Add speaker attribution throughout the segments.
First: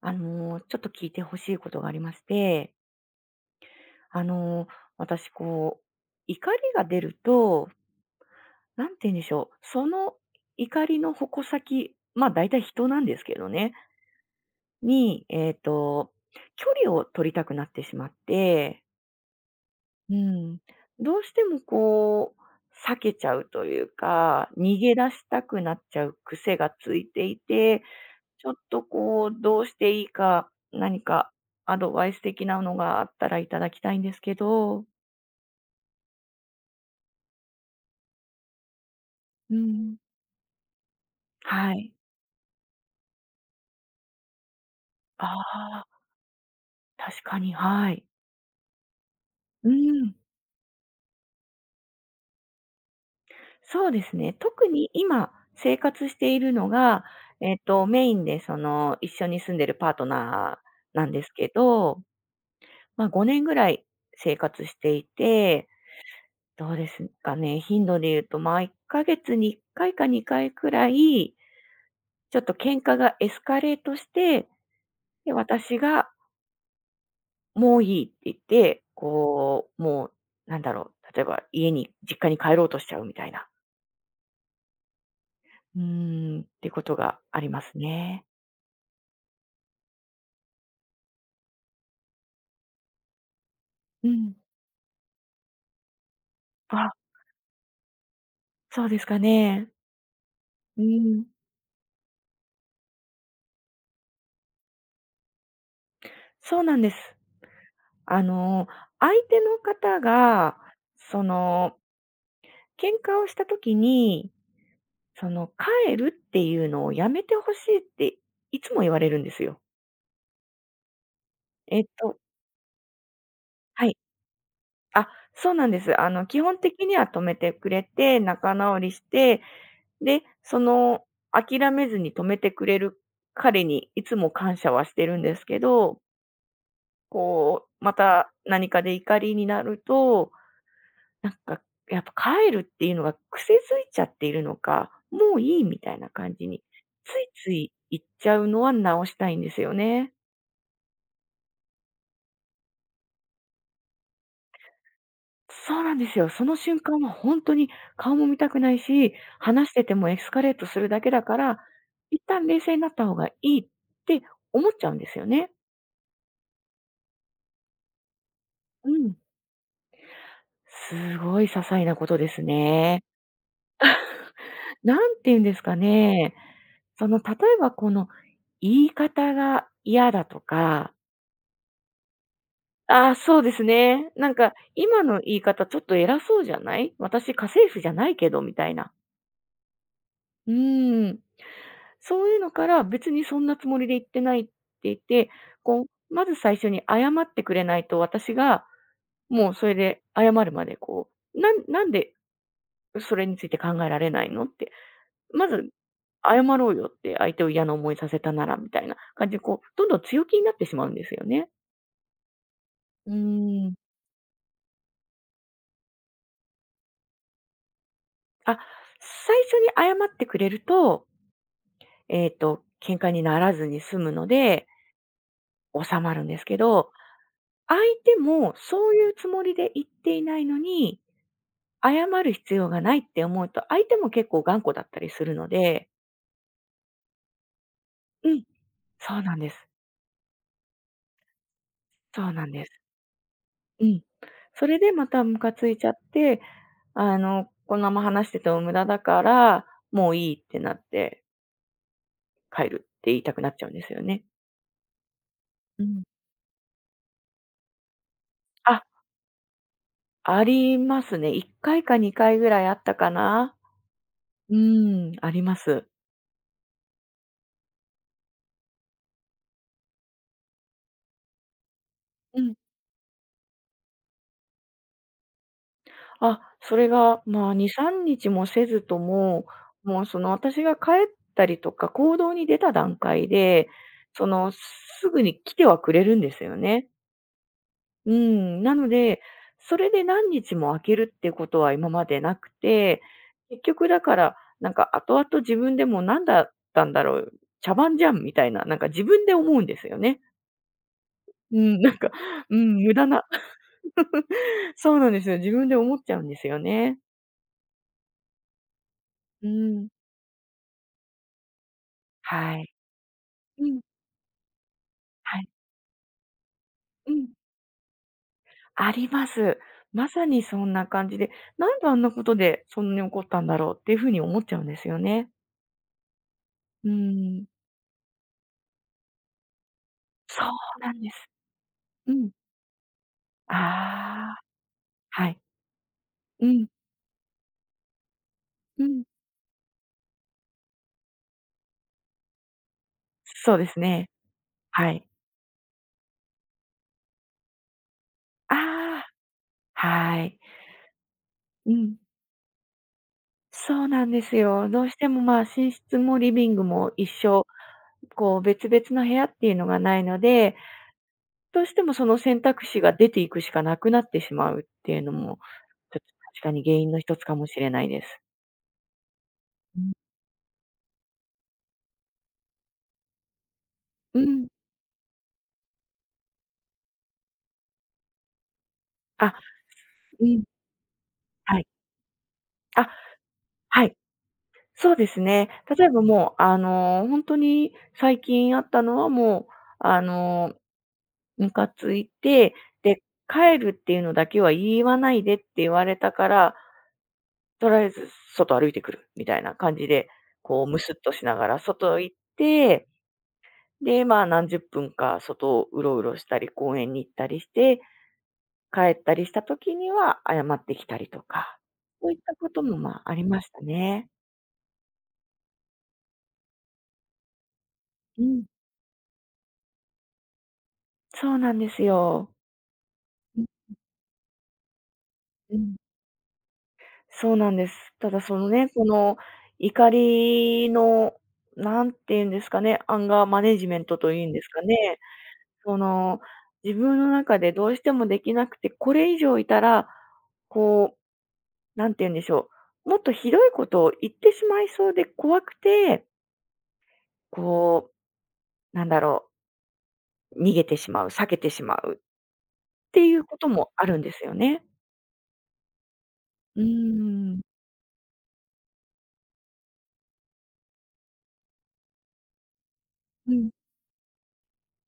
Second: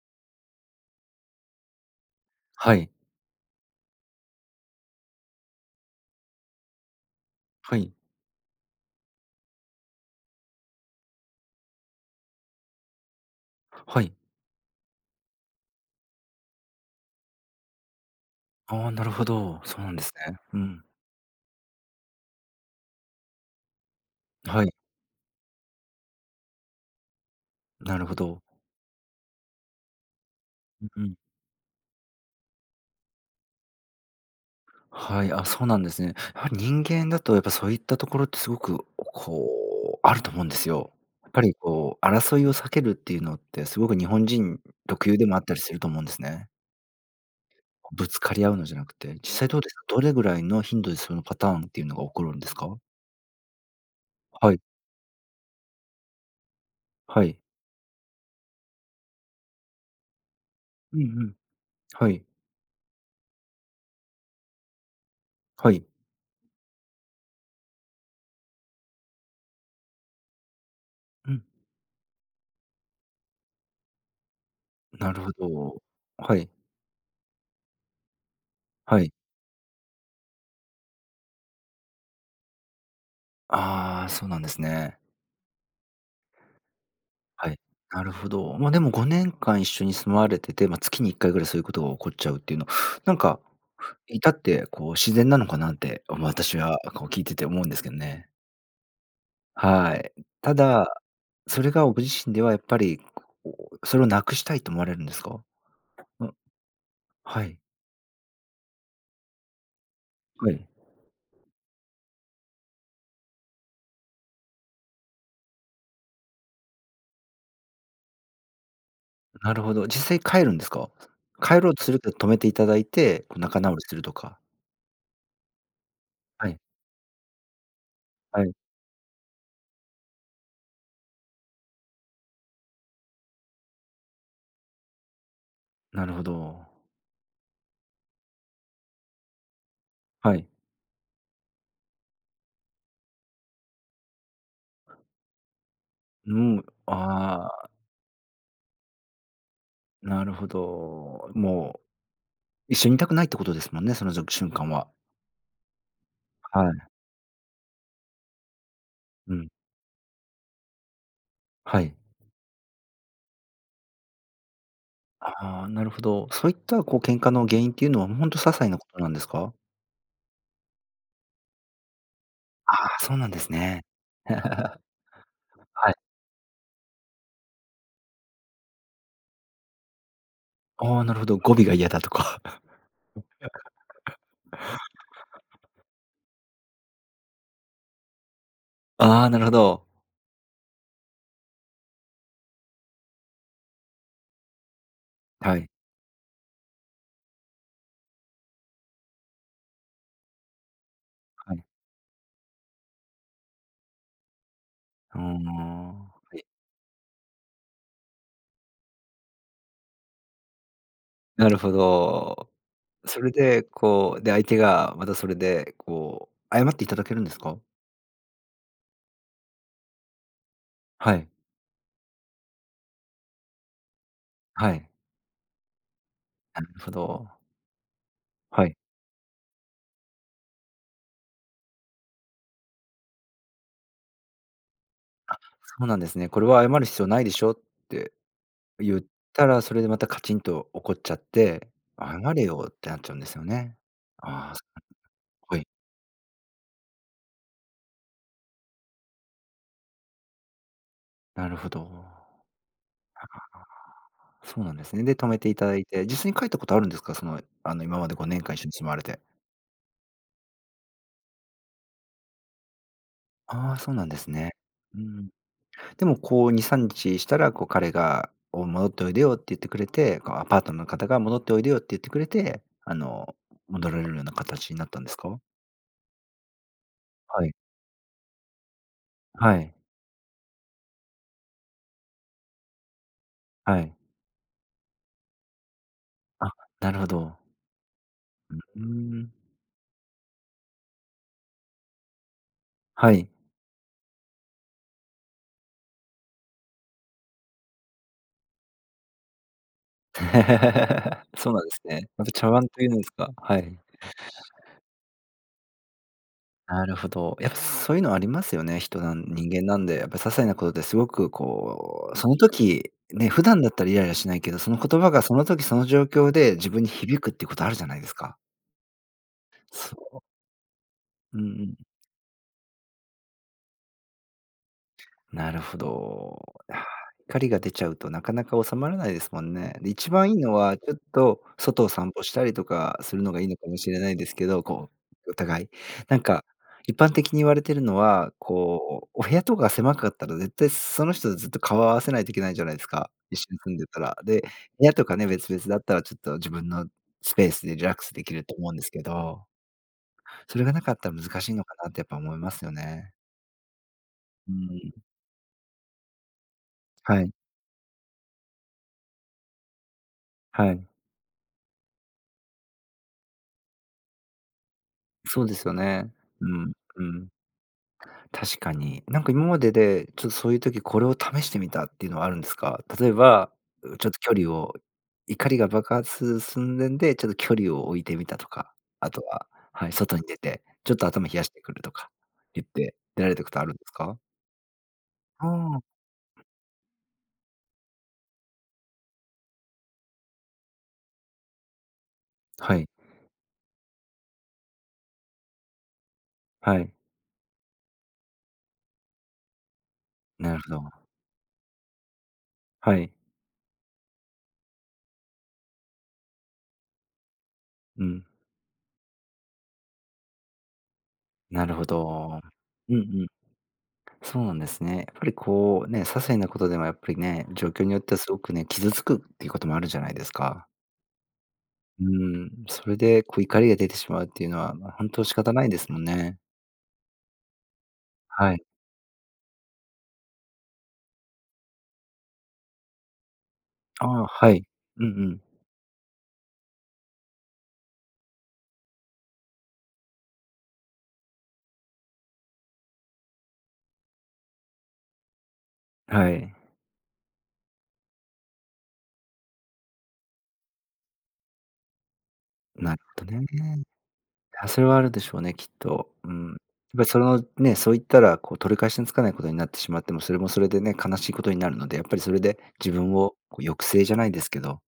Speaker 1: ちょっと聞いてほしいことがありまして、
Speaker 2: はい。
Speaker 1: あの、私こう、怒りが出ると、
Speaker 2: はい。
Speaker 1: なんて言うんでしょう、その怒りの矛先、まあ、大体人なんですけどね、
Speaker 2: はい。
Speaker 1: に、距離を取りたくなってしまって、
Speaker 2: ああ、なるほど。そうなんです
Speaker 1: う
Speaker 2: ね。
Speaker 1: ん、
Speaker 2: うん。
Speaker 1: どうしてもこう、避けちゃうというか、
Speaker 2: はい。
Speaker 1: 逃げ出したくなっちゃう癖がついていて、
Speaker 2: なるほど。
Speaker 1: ちょっとこう、どうしていいか、
Speaker 2: う
Speaker 1: 何
Speaker 2: ん。
Speaker 1: かアドバイス的なのがあったらいただきたいんですけど。
Speaker 2: はい。あ、そうなんですね。やはり人間だとやっぱそういったところってすごく、こ
Speaker 1: うん。
Speaker 2: う、あると思うんですよ。やっぱり
Speaker 1: はい。
Speaker 2: こう、争いを避けるっていうのってすごく日本人特有
Speaker 1: あ
Speaker 2: でもあったりする
Speaker 1: あ、
Speaker 2: と思うんですね。
Speaker 1: 確かに、はい。
Speaker 2: ぶつかり合うのじゃなくて、実際どう
Speaker 1: う
Speaker 2: ですか？どれ
Speaker 1: ん。
Speaker 2: ぐらいの頻度でそのパターンっていうのが起こるんですか？
Speaker 1: そうですね、
Speaker 2: はい。
Speaker 1: 特に今生活しているのが、
Speaker 2: はい。
Speaker 1: メインでその、一緒に住んでるパートナー
Speaker 2: うんう
Speaker 1: なんです
Speaker 2: ん。
Speaker 1: けど、
Speaker 2: はい。
Speaker 1: まあ、5年ぐらい生活していて、
Speaker 2: はい。
Speaker 1: どうですかね、頻度で言うと、まあ、1ヶ月に1回か2回くら
Speaker 2: う
Speaker 1: い
Speaker 2: ん。
Speaker 1: ちょっと喧嘩がエスカレートして、
Speaker 2: なる
Speaker 1: で、
Speaker 2: ほ
Speaker 1: 私
Speaker 2: ど。
Speaker 1: が
Speaker 2: はい。
Speaker 1: もういいって言って、
Speaker 2: はい。
Speaker 1: こう、もう、なんだろう、例えば家に、実家に帰ろうとしちゃうみたいな、
Speaker 2: ああ、そうなんですね。
Speaker 1: うーん、ってことがあり
Speaker 2: はい。
Speaker 1: ます
Speaker 2: なる
Speaker 1: ね。
Speaker 2: ほど。ま、でも5年間一緒に住まわれてて、まあ、月に1回ぐらいそういうことが起こっちゃうっていうの、なんか、
Speaker 1: う
Speaker 2: 至
Speaker 1: ん。
Speaker 2: ってこう自然なのかなって、まあ私は
Speaker 1: あ、
Speaker 2: こう聞いてて思うんですけどね。
Speaker 1: そうですかね。
Speaker 2: はい。た
Speaker 1: う
Speaker 2: だ、
Speaker 1: ん、
Speaker 2: それがご自身ではやっぱり、こう、それをなくしたいと思われるんですか？うん、
Speaker 1: そうなんです。
Speaker 2: はい、
Speaker 1: あの、相手の方
Speaker 2: は
Speaker 1: が、
Speaker 2: い。
Speaker 1: その、喧嘩をした時に、その、帰るっていうのをやめてほしいっていつも言われるんです
Speaker 2: な
Speaker 1: よ。
Speaker 2: るほど。実際帰るんですか？帰ろう
Speaker 1: えっ
Speaker 2: とするけ
Speaker 1: と
Speaker 2: ど止めていただいて、こう仲直り
Speaker 1: は
Speaker 2: す
Speaker 1: い。
Speaker 2: るとか。
Speaker 1: あ、そうなんです。あの、基
Speaker 2: は
Speaker 1: 本
Speaker 2: い、
Speaker 1: 的には止めてくれて、
Speaker 2: はい。
Speaker 1: 仲直りして、で、その、諦めずに止めてくれる彼にいつも感謝はしてるんですけど、
Speaker 2: なるほど。
Speaker 1: こう、また何かで怒りになると、
Speaker 2: はい。
Speaker 1: なんか、やっぱ帰るっていうのが癖づいちゃっているのか、もういいみたいな感
Speaker 2: う
Speaker 1: じに、
Speaker 2: ん、
Speaker 1: つい
Speaker 2: あ
Speaker 1: つ
Speaker 2: あ。
Speaker 1: い言っちゃうのは直したいんですよね。
Speaker 2: なるほど。もう、一緒にいたくないってことですもんね、その瞬間は。
Speaker 1: そうなんですよ。その
Speaker 2: は
Speaker 1: 瞬
Speaker 2: い。
Speaker 1: 間は本当に顔も見たくないし、
Speaker 2: うん。
Speaker 1: 話しててもエスカレートするだけだから、
Speaker 2: はい。
Speaker 1: 一旦冷静になった方がいいって思っちゃうんですよね。
Speaker 2: ああ、なるほど。そういった、こう、喧嘩の原因っていうのは、ほんと些細なこ
Speaker 1: う
Speaker 2: となん
Speaker 1: ん。
Speaker 2: ですか？
Speaker 1: すごい些細なことです
Speaker 2: ああ、
Speaker 1: ね。
Speaker 2: そうなんですね。
Speaker 1: なんて言うんですか
Speaker 2: はい。
Speaker 1: ね、その例えばこの言い方が嫌だとか、
Speaker 2: ああ、なるほど、語尾が嫌だとか。
Speaker 1: ああ、そうですね。なんか今の言い方ちょっと偉そうじゃない？私家政婦じゃないけどみたいな。
Speaker 2: ああ、なるほど。
Speaker 1: うーん。そういうのから、別にそんなつもりで言ってないって言って、
Speaker 2: はい。
Speaker 1: こう、まず最初に謝ってくれないと、私がもうそれで謝るまで、こう、な
Speaker 2: は
Speaker 1: ん
Speaker 2: い。
Speaker 1: なんでそれについて考えられないのって、
Speaker 2: うー
Speaker 1: まず
Speaker 2: ん。は
Speaker 1: 謝
Speaker 2: い。
Speaker 1: ろうよって、相手を嫌な思いさせたならみたいな感じで、こう、どんどん強気になってしまうんですよね。
Speaker 2: なるほど。
Speaker 1: う
Speaker 2: それで、
Speaker 1: ーん。
Speaker 2: こう、で、相手がまたそれで、こう、謝っていただけるんですか？
Speaker 1: あ、最初に謝ってくれると、
Speaker 2: はい。
Speaker 1: 喧嘩にならずに済むので、
Speaker 2: はい。
Speaker 1: 収まるんですけ
Speaker 2: なる
Speaker 1: ど、
Speaker 2: ほど。
Speaker 1: 相手も
Speaker 2: はい。
Speaker 1: そういうつもりで言っていないのに、謝る必要がないって思うと、相手も結構頑固だったりするの
Speaker 2: そう
Speaker 1: で。
Speaker 2: なんですね。これは謝る必要ないでしょって
Speaker 1: うん、
Speaker 2: 言っ
Speaker 1: そうなん
Speaker 2: た
Speaker 1: です。
Speaker 2: ら、それでまたカチンと怒っちゃって、謝
Speaker 1: そう
Speaker 2: れ
Speaker 1: なんで
Speaker 2: よっ
Speaker 1: す。
Speaker 2: てなっちゃうんですよね。
Speaker 1: うん。
Speaker 2: ああ、
Speaker 1: それでまたムカ
Speaker 2: はい。
Speaker 1: ついちゃって、あの、このまま話してても無駄だから、もういいってなって
Speaker 2: なるほど。
Speaker 1: 帰るって言いたくなっちゃうんですよね。
Speaker 2: そうなんですね。で、止めていただ
Speaker 1: う
Speaker 2: い
Speaker 1: ん。
Speaker 2: て、実際に帰ったことあるんですか？その、あの、今まで5年間一緒に
Speaker 1: あ、
Speaker 2: 住まわれて。
Speaker 1: ありますね。1回か2回ぐらいあったかな。
Speaker 2: ああ、そうなんですね。
Speaker 1: う
Speaker 2: う
Speaker 1: ん、
Speaker 2: ん。
Speaker 1: あります。
Speaker 2: でもこう2、3日したら、こう彼が、お「戻っておいでよ」って言ってくれて、こうアパートの方が「戻っておいでよ」って言ってくれ
Speaker 1: うん。
Speaker 2: て、あの、戻られるような形になったんですか？
Speaker 1: あ、それが、
Speaker 2: は
Speaker 1: ま
Speaker 2: い。
Speaker 1: あ、2、3日もせずとも、
Speaker 2: はい。
Speaker 1: もうその私が帰ったりとか、行動に出た段階で、
Speaker 2: はい。
Speaker 1: その、すぐに来てはくれるんです
Speaker 2: あ、
Speaker 1: よね。
Speaker 2: なるほど。
Speaker 1: う
Speaker 2: う
Speaker 1: ん。な
Speaker 2: ー
Speaker 1: ので、
Speaker 2: ん。
Speaker 1: それで何日も空けるってことは今までなくて、
Speaker 2: はい。
Speaker 1: 結局だから、なんか後々自分でも何だったんだろう、茶番じゃんみたいな、なんか自分で思うんですよね。
Speaker 2: そう
Speaker 1: う
Speaker 2: なんで
Speaker 1: ん、
Speaker 2: す
Speaker 1: なん
Speaker 2: ね。
Speaker 1: か、
Speaker 2: また茶
Speaker 1: う
Speaker 2: 碗
Speaker 1: ん、
Speaker 2: という
Speaker 1: 無
Speaker 2: んで
Speaker 1: 駄
Speaker 2: す
Speaker 1: な。
Speaker 2: か。はい。
Speaker 1: そうなんですよ。自分で思っちゃうんですよ
Speaker 2: なる
Speaker 1: ね。
Speaker 2: ほど。やっぱそういうのありますよね。
Speaker 1: う
Speaker 2: 人間なん
Speaker 1: ん。
Speaker 2: で、やっぱ些細なことですごくこう、その
Speaker 1: はい。
Speaker 2: 時、ね、普段
Speaker 1: う
Speaker 2: だっ
Speaker 1: ん。
Speaker 2: たらイライラしないけど、その言葉がそ
Speaker 1: は
Speaker 2: の
Speaker 1: い。
Speaker 2: 時その状況で自分に
Speaker 1: う
Speaker 2: 響
Speaker 1: ん。
Speaker 2: くっていうことあるじゃないですか。
Speaker 1: あります。ま
Speaker 2: そ
Speaker 1: さにそんな感じで、
Speaker 2: う。うんう
Speaker 1: な
Speaker 2: ん。
Speaker 1: んであんなことでそんなに怒ったんだろうっていうふうに思っちゃうんですよね。
Speaker 2: なるほど。あー
Speaker 1: う
Speaker 2: 怒
Speaker 1: ん。
Speaker 2: りが出ちゃうとなかなか収まらないですもんね。で、一番いい
Speaker 1: そ
Speaker 2: のは、
Speaker 1: うな
Speaker 2: ちょ
Speaker 1: ん
Speaker 2: っ
Speaker 1: です。
Speaker 2: と外を散
Speaker 1: う
Speaker 2: 歩
Speaker 1: ん。
Speaker 2: したりとかするのがいい
Speaker 1: あ
Speaker 2: のかもしれないです
Speaker 1: あ、
Speaker 2: けど、こ
Speaker 1: は
Speaker 2: う、お
Speaker 1: い。
Speaker 2: 互い。なんか、
Speaker 1: うん、
Speaker 2: 一般的に言われてるのは、
Speaker 1: うん。
Speaker 2: こう、お部屋とか狭かったら絶対その人とずっと顔を合わせないといけないじゃないですか、一緒
Speaker 1: そう
Speaker 2: に
Speaker 1: で
Speaker 2: 住ん
Speaker 1: す
Speaker 2: でた
Speaker 1: ね。
Speaker 2: ら。で、部
Speaker 1: は
Speaker 2: 屋と
Speaker 1: い。
Speaker 2: かね、別々だったらちょっと自分のスペースでリラックスできると
Speaker 1: あ
Speaker 2: 思うんですけ
Speaker 1: あ、
Speaker 2: ど、
Speaker 1: はい。
Speaker 2: それがなかったら難しいの
Speaker 1: う
Speaker 2: かなっ
Speaker 1: ん。
Speaker 2: てやっぱ思いますよね。
Speaker 1: そうなんです
Speaker 2: う
Speaker 1: よ。どう
Speaker 2: ん。
Speaker 1: しても、まあ、寝室もリビングも一
Speaker 2: はい、
Speaker 1: 緒、こう別々の部屋っていうのがないので、
Speaker 2: はい。
Speaker 1: どうしてもその選択肢が出ていくしかなくなってしまうっていうのも、
Speaker 2: そうですよ
Speaker 1: ちょっ
Speaker 2: ね。
Speaker 1: と確か
Speaker 2: う
Speaker 1: に
Speaker 2: ん、
Speaker 1: 原因の
Speaker 2: う
Speaker 1: 一つ
Speaker 2: ん。
Speaker 1: かもしれないです。
Speaker 2: 確かに。なんか今まで
Speaker 1: うん。
Speaker 2: で、ちょっとそういう時これを試してみたっていうのはあるんですか？例えば、うちょっと
Speaker 1: う
Speaker 2: 距
Speaker 1: ん。
Speaker 2: 離を怒りが爆発寸前で、ちょっと距離を置いてみたとか、あと
Speaker 1: あ、
Speaker 2: は、はい、外に
Speaker 1: う
Speaker 2: 出
Speaker 1: ん。
Speaker 2: て、ちょっと頭冷やし
Speaker 1: は
Speaker 2: て
Speaker 1: い。
Speaker 2: くるとか言っ
Speaker 1: あ、
Speaker 2: て出られたことあるんで
Speaker 1: は
Speaker 2: す
Speaker 1: い。
Speaker 2: か？
Speaker 1: そうです
Speaker 2: あ
Speaker 1: ね。例え
Speaker 2: あ、
Speaker 1: ばもう、あの、本当に最近あったのはもう、あの、ムカついて、
Speaker 2: はい、
Speaker 1: で、帰るっていうのだけは言わないでって言われたから、
Speaker 2: はい、
Speaker 1: とりあえず外歩いてくるみたいな感じで、
Speaker 2: なる
Speaker 1: こう、
Speaker 2: ほ
Speaker 1: むすっ
Speaker 2: ど。
Speaker 1: としながら外行って、
Speaker 2: はい、
Speaker 1: で、まあ、何十分か外をうろうろしたり、公園に行ったりして、
Speaker 2: うん、
Speaker 1: 帰ったりした時には謝ってきたりとか、
Speaker 2: なるほ
Speaker 1: そういった
Speaker 2: ど。
Speaker 1: ことも、
Speaker 2: うん
Speaker 1: ま
Speaker 2: う
Speaker 1: あ、あり
Speaker 2: ん。
Speaker 1: ましたね。
Speaker 2: そうなんですね。やっぱりこうね、些細なことでもやっぱりね、状況によっては
Speaker 1: う
Speaker 2: すご
Speaker 1: ん、
Speaker 2: くね、傷つくっていうこともあるじゃないですか。
Speaker 1: そうなんです
Speaker 2: う
Speaker 1: よ。
Speaker 2: ーん、それでこ
Speaker 1: う
Speaker 2: う
Speaker 1: ん
Speaker 2: 怒りが出てしまうっていうのは、ま、仕方
Speaker 1: う
Speaker 2: ない
Speaker 1: ん。
Speaker 2: ですもんね。
Speaker 1: そうなんです。ただその
Speaker 2: はい。
Speaker 1: ね、この怒りの、何て言うんですかね、アンガーマネジメント
Speaker 2: あ
Speaker 1: とい
Speaker 2: あ、
Speaker 1: うんです
Speaker 2: は
Speaker 1: か
Speaker 2: い。
Speaker 1: ね、
Speaker 2: うんうん。
Speaker 1: その、自分の中でどうしてもできなくて、これ以上いたら、こうなんて言うんでしょう、もっとひどいことを言ってしまいそうで怖くて、
Speaker 2: はい。
Speaker 1: こう、なんだろう、逃げてしまう、避けてしまうっ
Speaker 2: なる
Speaker 1: ていう
Speaker 2: ほど
Speaker 1: ことも
Speaker 2: ね。
Speaker 1: あるんですよね。
Speaker 2: あ、それはあるでしょうね、きっと。うん。やっ
Speaker 1: うー
Speaker 2: ぱりそ
Speaker 1: ん。
Speaker 2: のね、そう言ったらこう取り返しのつかないことになってしまっても、それもそれでね、悲しいことになるので、やっぱりそれで自分
Speaker 1: う
Speaker 2: を
Speaker 1: ん。
Speaker 2: こう抑制じゃないですけど、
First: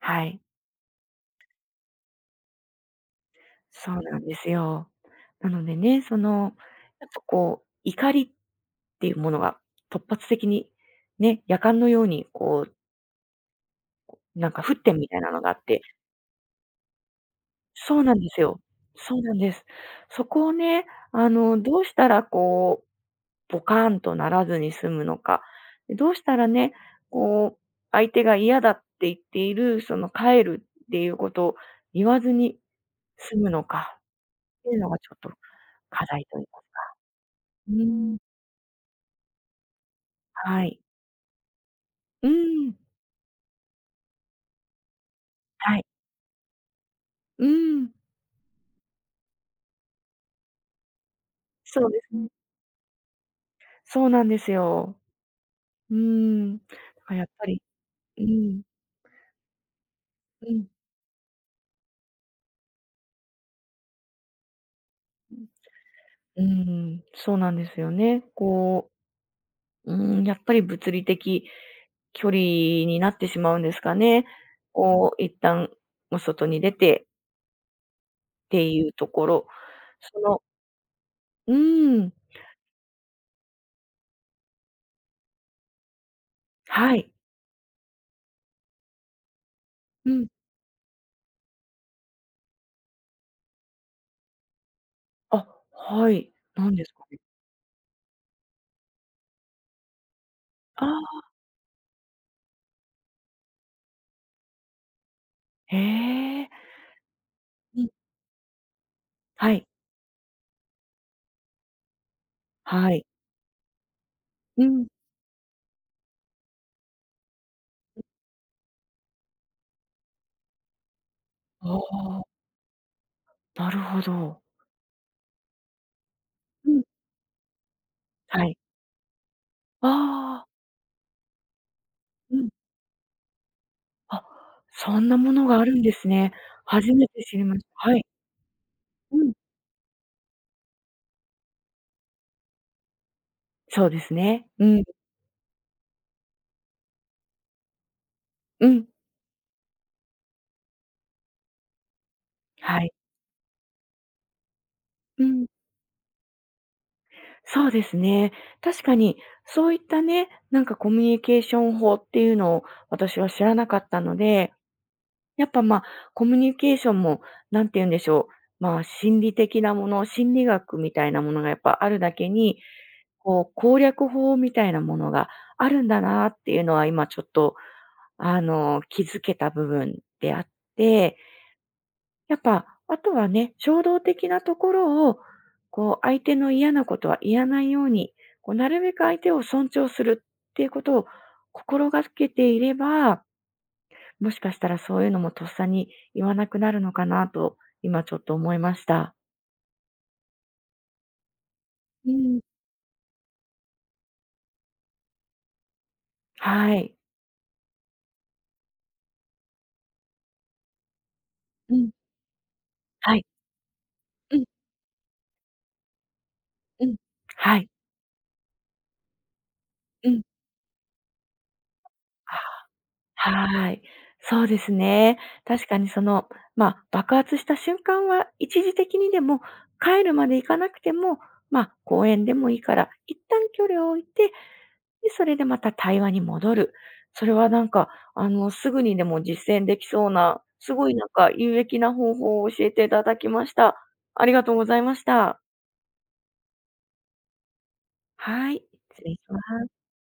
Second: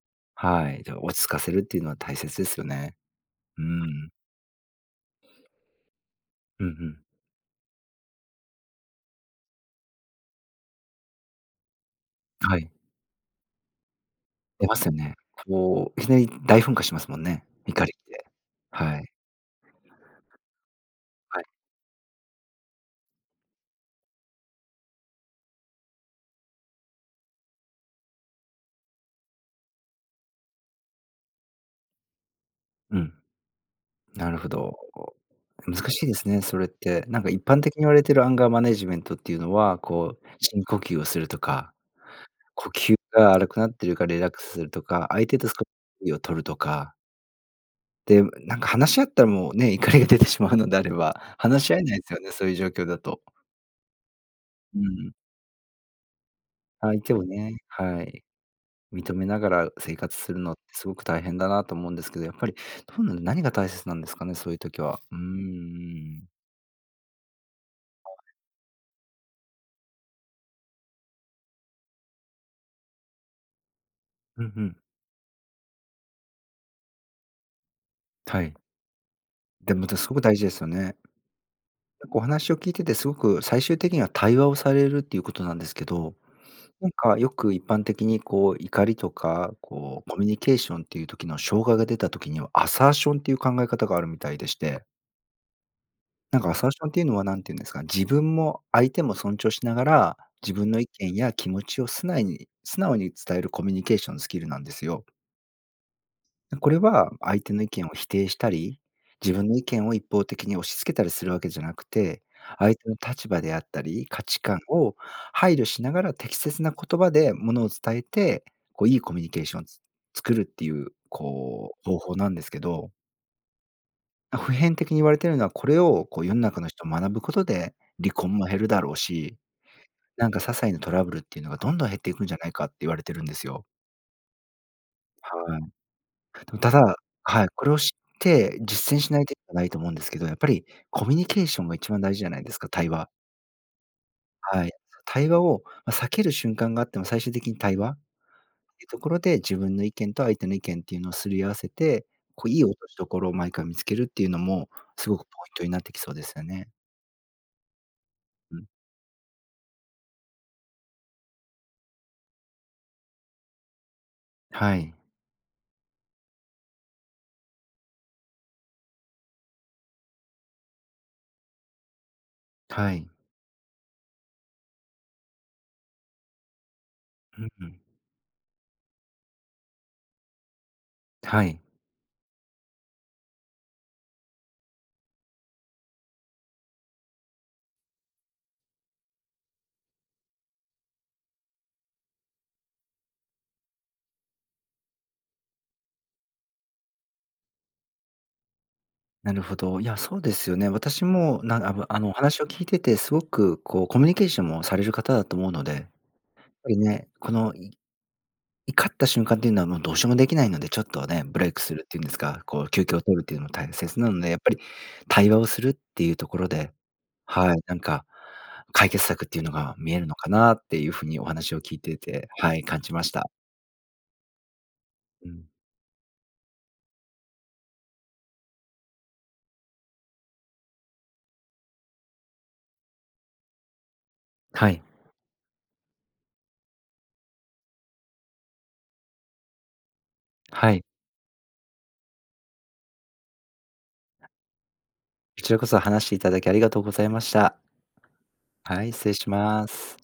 Speaker 1: はい、
Speaker 2: はい、で、落ち着かせるっていうのは大切ですよね。うー
Speaker 1: そう
Speaker 2: ん。
Speaker 1: なんですよ。なのでね、その、
Speaker 2: うんうん。
Speaker 1: やっぱこう、怒りっていうものが突発的にね、夜間のように
Speaker 2: は
Speaker 1: こ
Speaker 2: い。
Speaker 1: う、なんか
Speaker 2: 出
Speaker 1: 沸
Speaker 2: ますよ
Speaker 1: 点み
Speaker 2: ね。
Speaker 1: たいなのがあって。
Speaker 2: こう、いきなり大噴火しますもんね、怒り
Speaker 1: そう
Speaker 2: っ
Speaker 1: なん
Speaker 2: て。
Speaker 1: ですよ。
Speaker 2: はい。
Speaker 1: そうなんです。そこをね、あ
Speaker 2: はい。
Speaker 1: の、どうしたらこう、ボカーンとならずに済むのか、どうしたらね、こう、相手が嫌だって言っている、その帰るっていうことを言わずに
Speaker 2: うん。
Speaker 1: 済むのか
Speaker 2: なるほ
Speaker 1: ってい
Speaker 2: ど。
Speaker 1: うのがちょっと
Speaker 2: 難し
Speaker 1: 課
Speaker 2: いで
Speaker 1: 題
Speaker 2: す
Speaker 1: と
Speaker 2: ね、
Speaker 1: 言い
Speaker 2: そ
Speaker 1: ます
Speaker 2: れっ
Speaker 1: か。
Speaker 2: て。なんか一般
Speaker 1: う
Speaker 2: 的に言われて
Speaker 1: ーん、
Speaker 2: るアンガーマネジメントっていうのは、こう、
Speaker 1: は
Speaker 2: 深呼
Speaker 1: い。
Speaker 2: 吸をするとか、
Speaker 1: うー
Speaker 2: 呼
Speaker 1: ん、
Speaker 2: 吸が荒くなってるからリラックスするとか、相手と少し
Speaker 1: はい。
Speaker 2: 距離を取るとか。
Speaker 1: うーん、
Speaker 2: で、なんか話し合ったらもうね、怒りが出てしまうのであれば、話し合え
Speaker 1: そう
Speaker 2: な
Speaker 1: で
Speaker 2: いです
Speaker 1: す
Speaker 2: よ
Speaker 1: ね。
Speaker 2: ね、そういう状況だと。
Speaker 1: そうなんです
Speaker 2: う
Speaker 1: よ。
Speaker 2: ん。
Speaker 1: うーん。だ
Speaker 2: 相手
Speaker 1: から
Speaker 2: を
Speaker 1: やっぱ
Speaker 2: ね、
Speaker 1: り
Speaker 2: は
Speaker 1: う
Speaker 2: い。
Speaker 1: ん、
Speaker 2: 認めながら生活する
Speaker 1: う
Speaker 2: のって
Speaker 1: ん。
Speaker 2: すごく大変だなと思うんですけど、やっぱりどうなん何が大切なんですかね、そういう時は。うーん。
Speaker 1: うーん、そうなんですよね。こう、うーん、やっぱり物理的距離になってしまうんですかね。
Speaker 2: うんうん。
Speaker 1: こう、一旦お外に出て
Speaker 2: は
Speaker 1: っ
Speaker 2: い。
Speaker 1: ていうところ、
Speaker 2: でも、すご
Speaker 1: そ
Speaker 2: く大
Speaker 1: の
Speaker 2: 事ですよね。
Speaker 1: うーん、
Speaker 2: お話を聞いててすごく最終的には対話をされるっていうことなんですけど、なん
Speaker 1: はい。
Speaker 2: かよく一般的にこう怒りとか、こ
Speaker 1: う
Speaker 2: うコ
Speaker 1: ん。
Speaker 2: ミュニケーションっていう時の障害が出た時には、アサーションっていう考え方があるみたいでして、
Speaker 1: あ、はい。
Speaker 2: なんかアサー
Speaker 1: 何
Speaker 2: シ
Speaker 1: で
Speaker 2: ョン
Speaker 1: す
Speaker 2: ってい
Speaker 1: か
Speaker 2: うの
Speaker 1: ね。
Speaker 2: は、何て言うんですか、自分も相手も尊重しながら、自分の
Speaker 1: あ
Speaker 2: 意見
Speaker 1: あ、
Speaker 2: や気持ちを素直に素直に伝えるコミュニケーションスキルなんですよ。
Speaker 1: へえ。
Speaker 2: これは相手の意
Speaker 1: う
Speaker 2: 見
Speaker 1: ん。
Speaker 2: を否定したり、自分
Speaker 1: は
Speaker 2: の意
Speaker 1: い、
Speaker 2: 見を一方的に押し付けたりするわけじゃなくて、相手
Speaker 1: は
Speaker 2: の
Speaker 1: い。
Speaker 2: 立場であったり、価値観
Speaker 1: うん。
Speaker 2: を配慮しながら適切な言葉でものを伝えて、こういいコミュニケーションを作るっていう、こ
Speaker 1: あ
Speaker 2: う、方法
Speaker 1: あ、
Speaker 2: なんですけど、
Speaker 1: なるほど。
Speaker 2: 普遍的に言われてるのは、これをこう世の中の
Speaker 1: うん、
Speaker 2: 人学ぶことで、離婚
Speaker 1: は
Speaker 2: も
Speaker 1: い。
Speaker 2: 減るだろうし、なんか些
Speaker 1: ああ、
Speaker 2: 細なトラブルっていうのがどんどん減っていくんじ
Speaker 1: う
Speaker 2: ゃな
Speaker 1: ん。
Speaker 2: いかって言われてるんですよ。
Speaker 1: あ、そんなものが
Speaker 2: はい。
Speaker 1: あるんですね。
Speaker 2: でもた
Speaker 1: 初
Speaker 2: だ、
Speaker 1: めて知り
Speaker 2: はい、
Speaker 1: まし
Speaker 2: こ
Speaker 1: た。
Speaker 2: れを知っ
Speaker 1: はい。
Speaker 2: て実践し
Speaker 1: う
Speaker 2: ない
Speaker 1: ん。
Speaker 2: といけないと思うんですけど、やっぱりコミュニケーションが一番大事じゃないですか、対話。
Speaker 1: そうですね。う
Speaker 2: はい。
Speaker 1: ん、
Speaker 2: 対話を、ま、避ける瞬間があっても最終的に対話っ
Speaker 1: う
Speaker 2: て
Speaker 1: ん。
Speaker 2: いうところで、自分の意見と相手の意見っていうのをすり合わせて、こういい落
Speaker 1: は
Speaker 2: と
Speaker 1: い。
Speaker 2: しどころを毎回見つけるっていうのも、すご
Speaker 1: う
Speaker 2: くポ
Speaker 1: ん。
Speaker 2: イントになってきそうですよね。
Speaker 1: そうですね。
Speaker 2: うん。
Speaker 1: 確かに、そういったね、なんかコミュニケーション法っていうのを私は知らなかったので、
Speaker 2: はい。
Speaker 1: やっぱ、まあ、コミュニケーションも、なんて言うんでしょう、まあ、心理的なもの、心理学みたいなものがやっぱあるだけに、
Speaker 2: はい。
Speaker 1: こう、攻略法みたいなものがあるんだなっていうのは今ちょっ
Speaker 2: うん
Speaker 1: と、
Speaker 2: うん。
Speaker 1: あの、気づけた部分であって、
Speaker 2: はい。
Speaker 1: やっぱ、あとはね、衝動的なところを、こう、相手の嫌なことは言わないように、こう、なるべく相手を尊重するっていうことを心がけていれば、もしかしたらそういうのもとっさに言わなくなるのかなと、今ちょっと思いました。
Speaker 2: なるほど。いや、そうですよね。私も、なあぶあの、
Speaker 1: う
Speaker 2: お
Speaker 1: ん。
Speaker 2: 話を聞いてて、すごくこう、コミュニケーションもされる方だと思うので、やっぱ
Speaker 1: は
Speaker 2: り
Speaker 1: い。
Speaker 2: ね、この、怒った瞬間っていうのはもうどうしようもできないので、ちょっとね、ブレイクす
Speaker 1: う
Speaker 2: るっ
Speaker 1: ん。
Speaker 2: ていうんですか、こう休憩を
Speaker 1: は
Speaker 2: 取る
Speaker 1: い。
Speaker 2: っていうのも大切なので、
Speaker 1: う
Speaker 2: やっ
Speaker 1: ん、
Speaker 2: ぱり対話をするっていうところで、
Speaker 1: うん。
Speaker 2: は
Speaker 1: は
Speaker 2: い、
Speaker 1: い。
Speaker 2: なんか、解決策っていうのが見える
Speaker 1: う
Speaker 2: の
Speaker 1: ん。
Speaker 2: かなっていう風にお話を聞いてて、はい、感じました。
Speaker 1: はい。そうですね。
Speaker 2: うん。
Speaker 1: 確かにその、まあ、爆発した瞬間は一時的にでも、帰るまで行かなくても、まあ、公園でもいいから、一旦距離を置いて、
Speaker 2: はい。
Speaker 1: で、それでまた対話に戻る。それはなんか、あの、すぐにでも実践できそうな、
Speaker 2: は
Speaker 1: す
Speaker 2: い。
Speaker 1: ごいなんか有益な方法を教えていただきました。ありがとうございました。
Speaker 2: こちらこそ話していただきありがとうございました。
Speaker 1: はい、
Speaker 2: はい、
Speaker 1: 失
Speaker 2: 失
Speaker 1: 礼
Speaker 2: 礼
Speaker 1: し
Speaker 2: し
Speaker 1: ま
Speaker 2: ま
Speaker 1: す。
Speaker 2: す。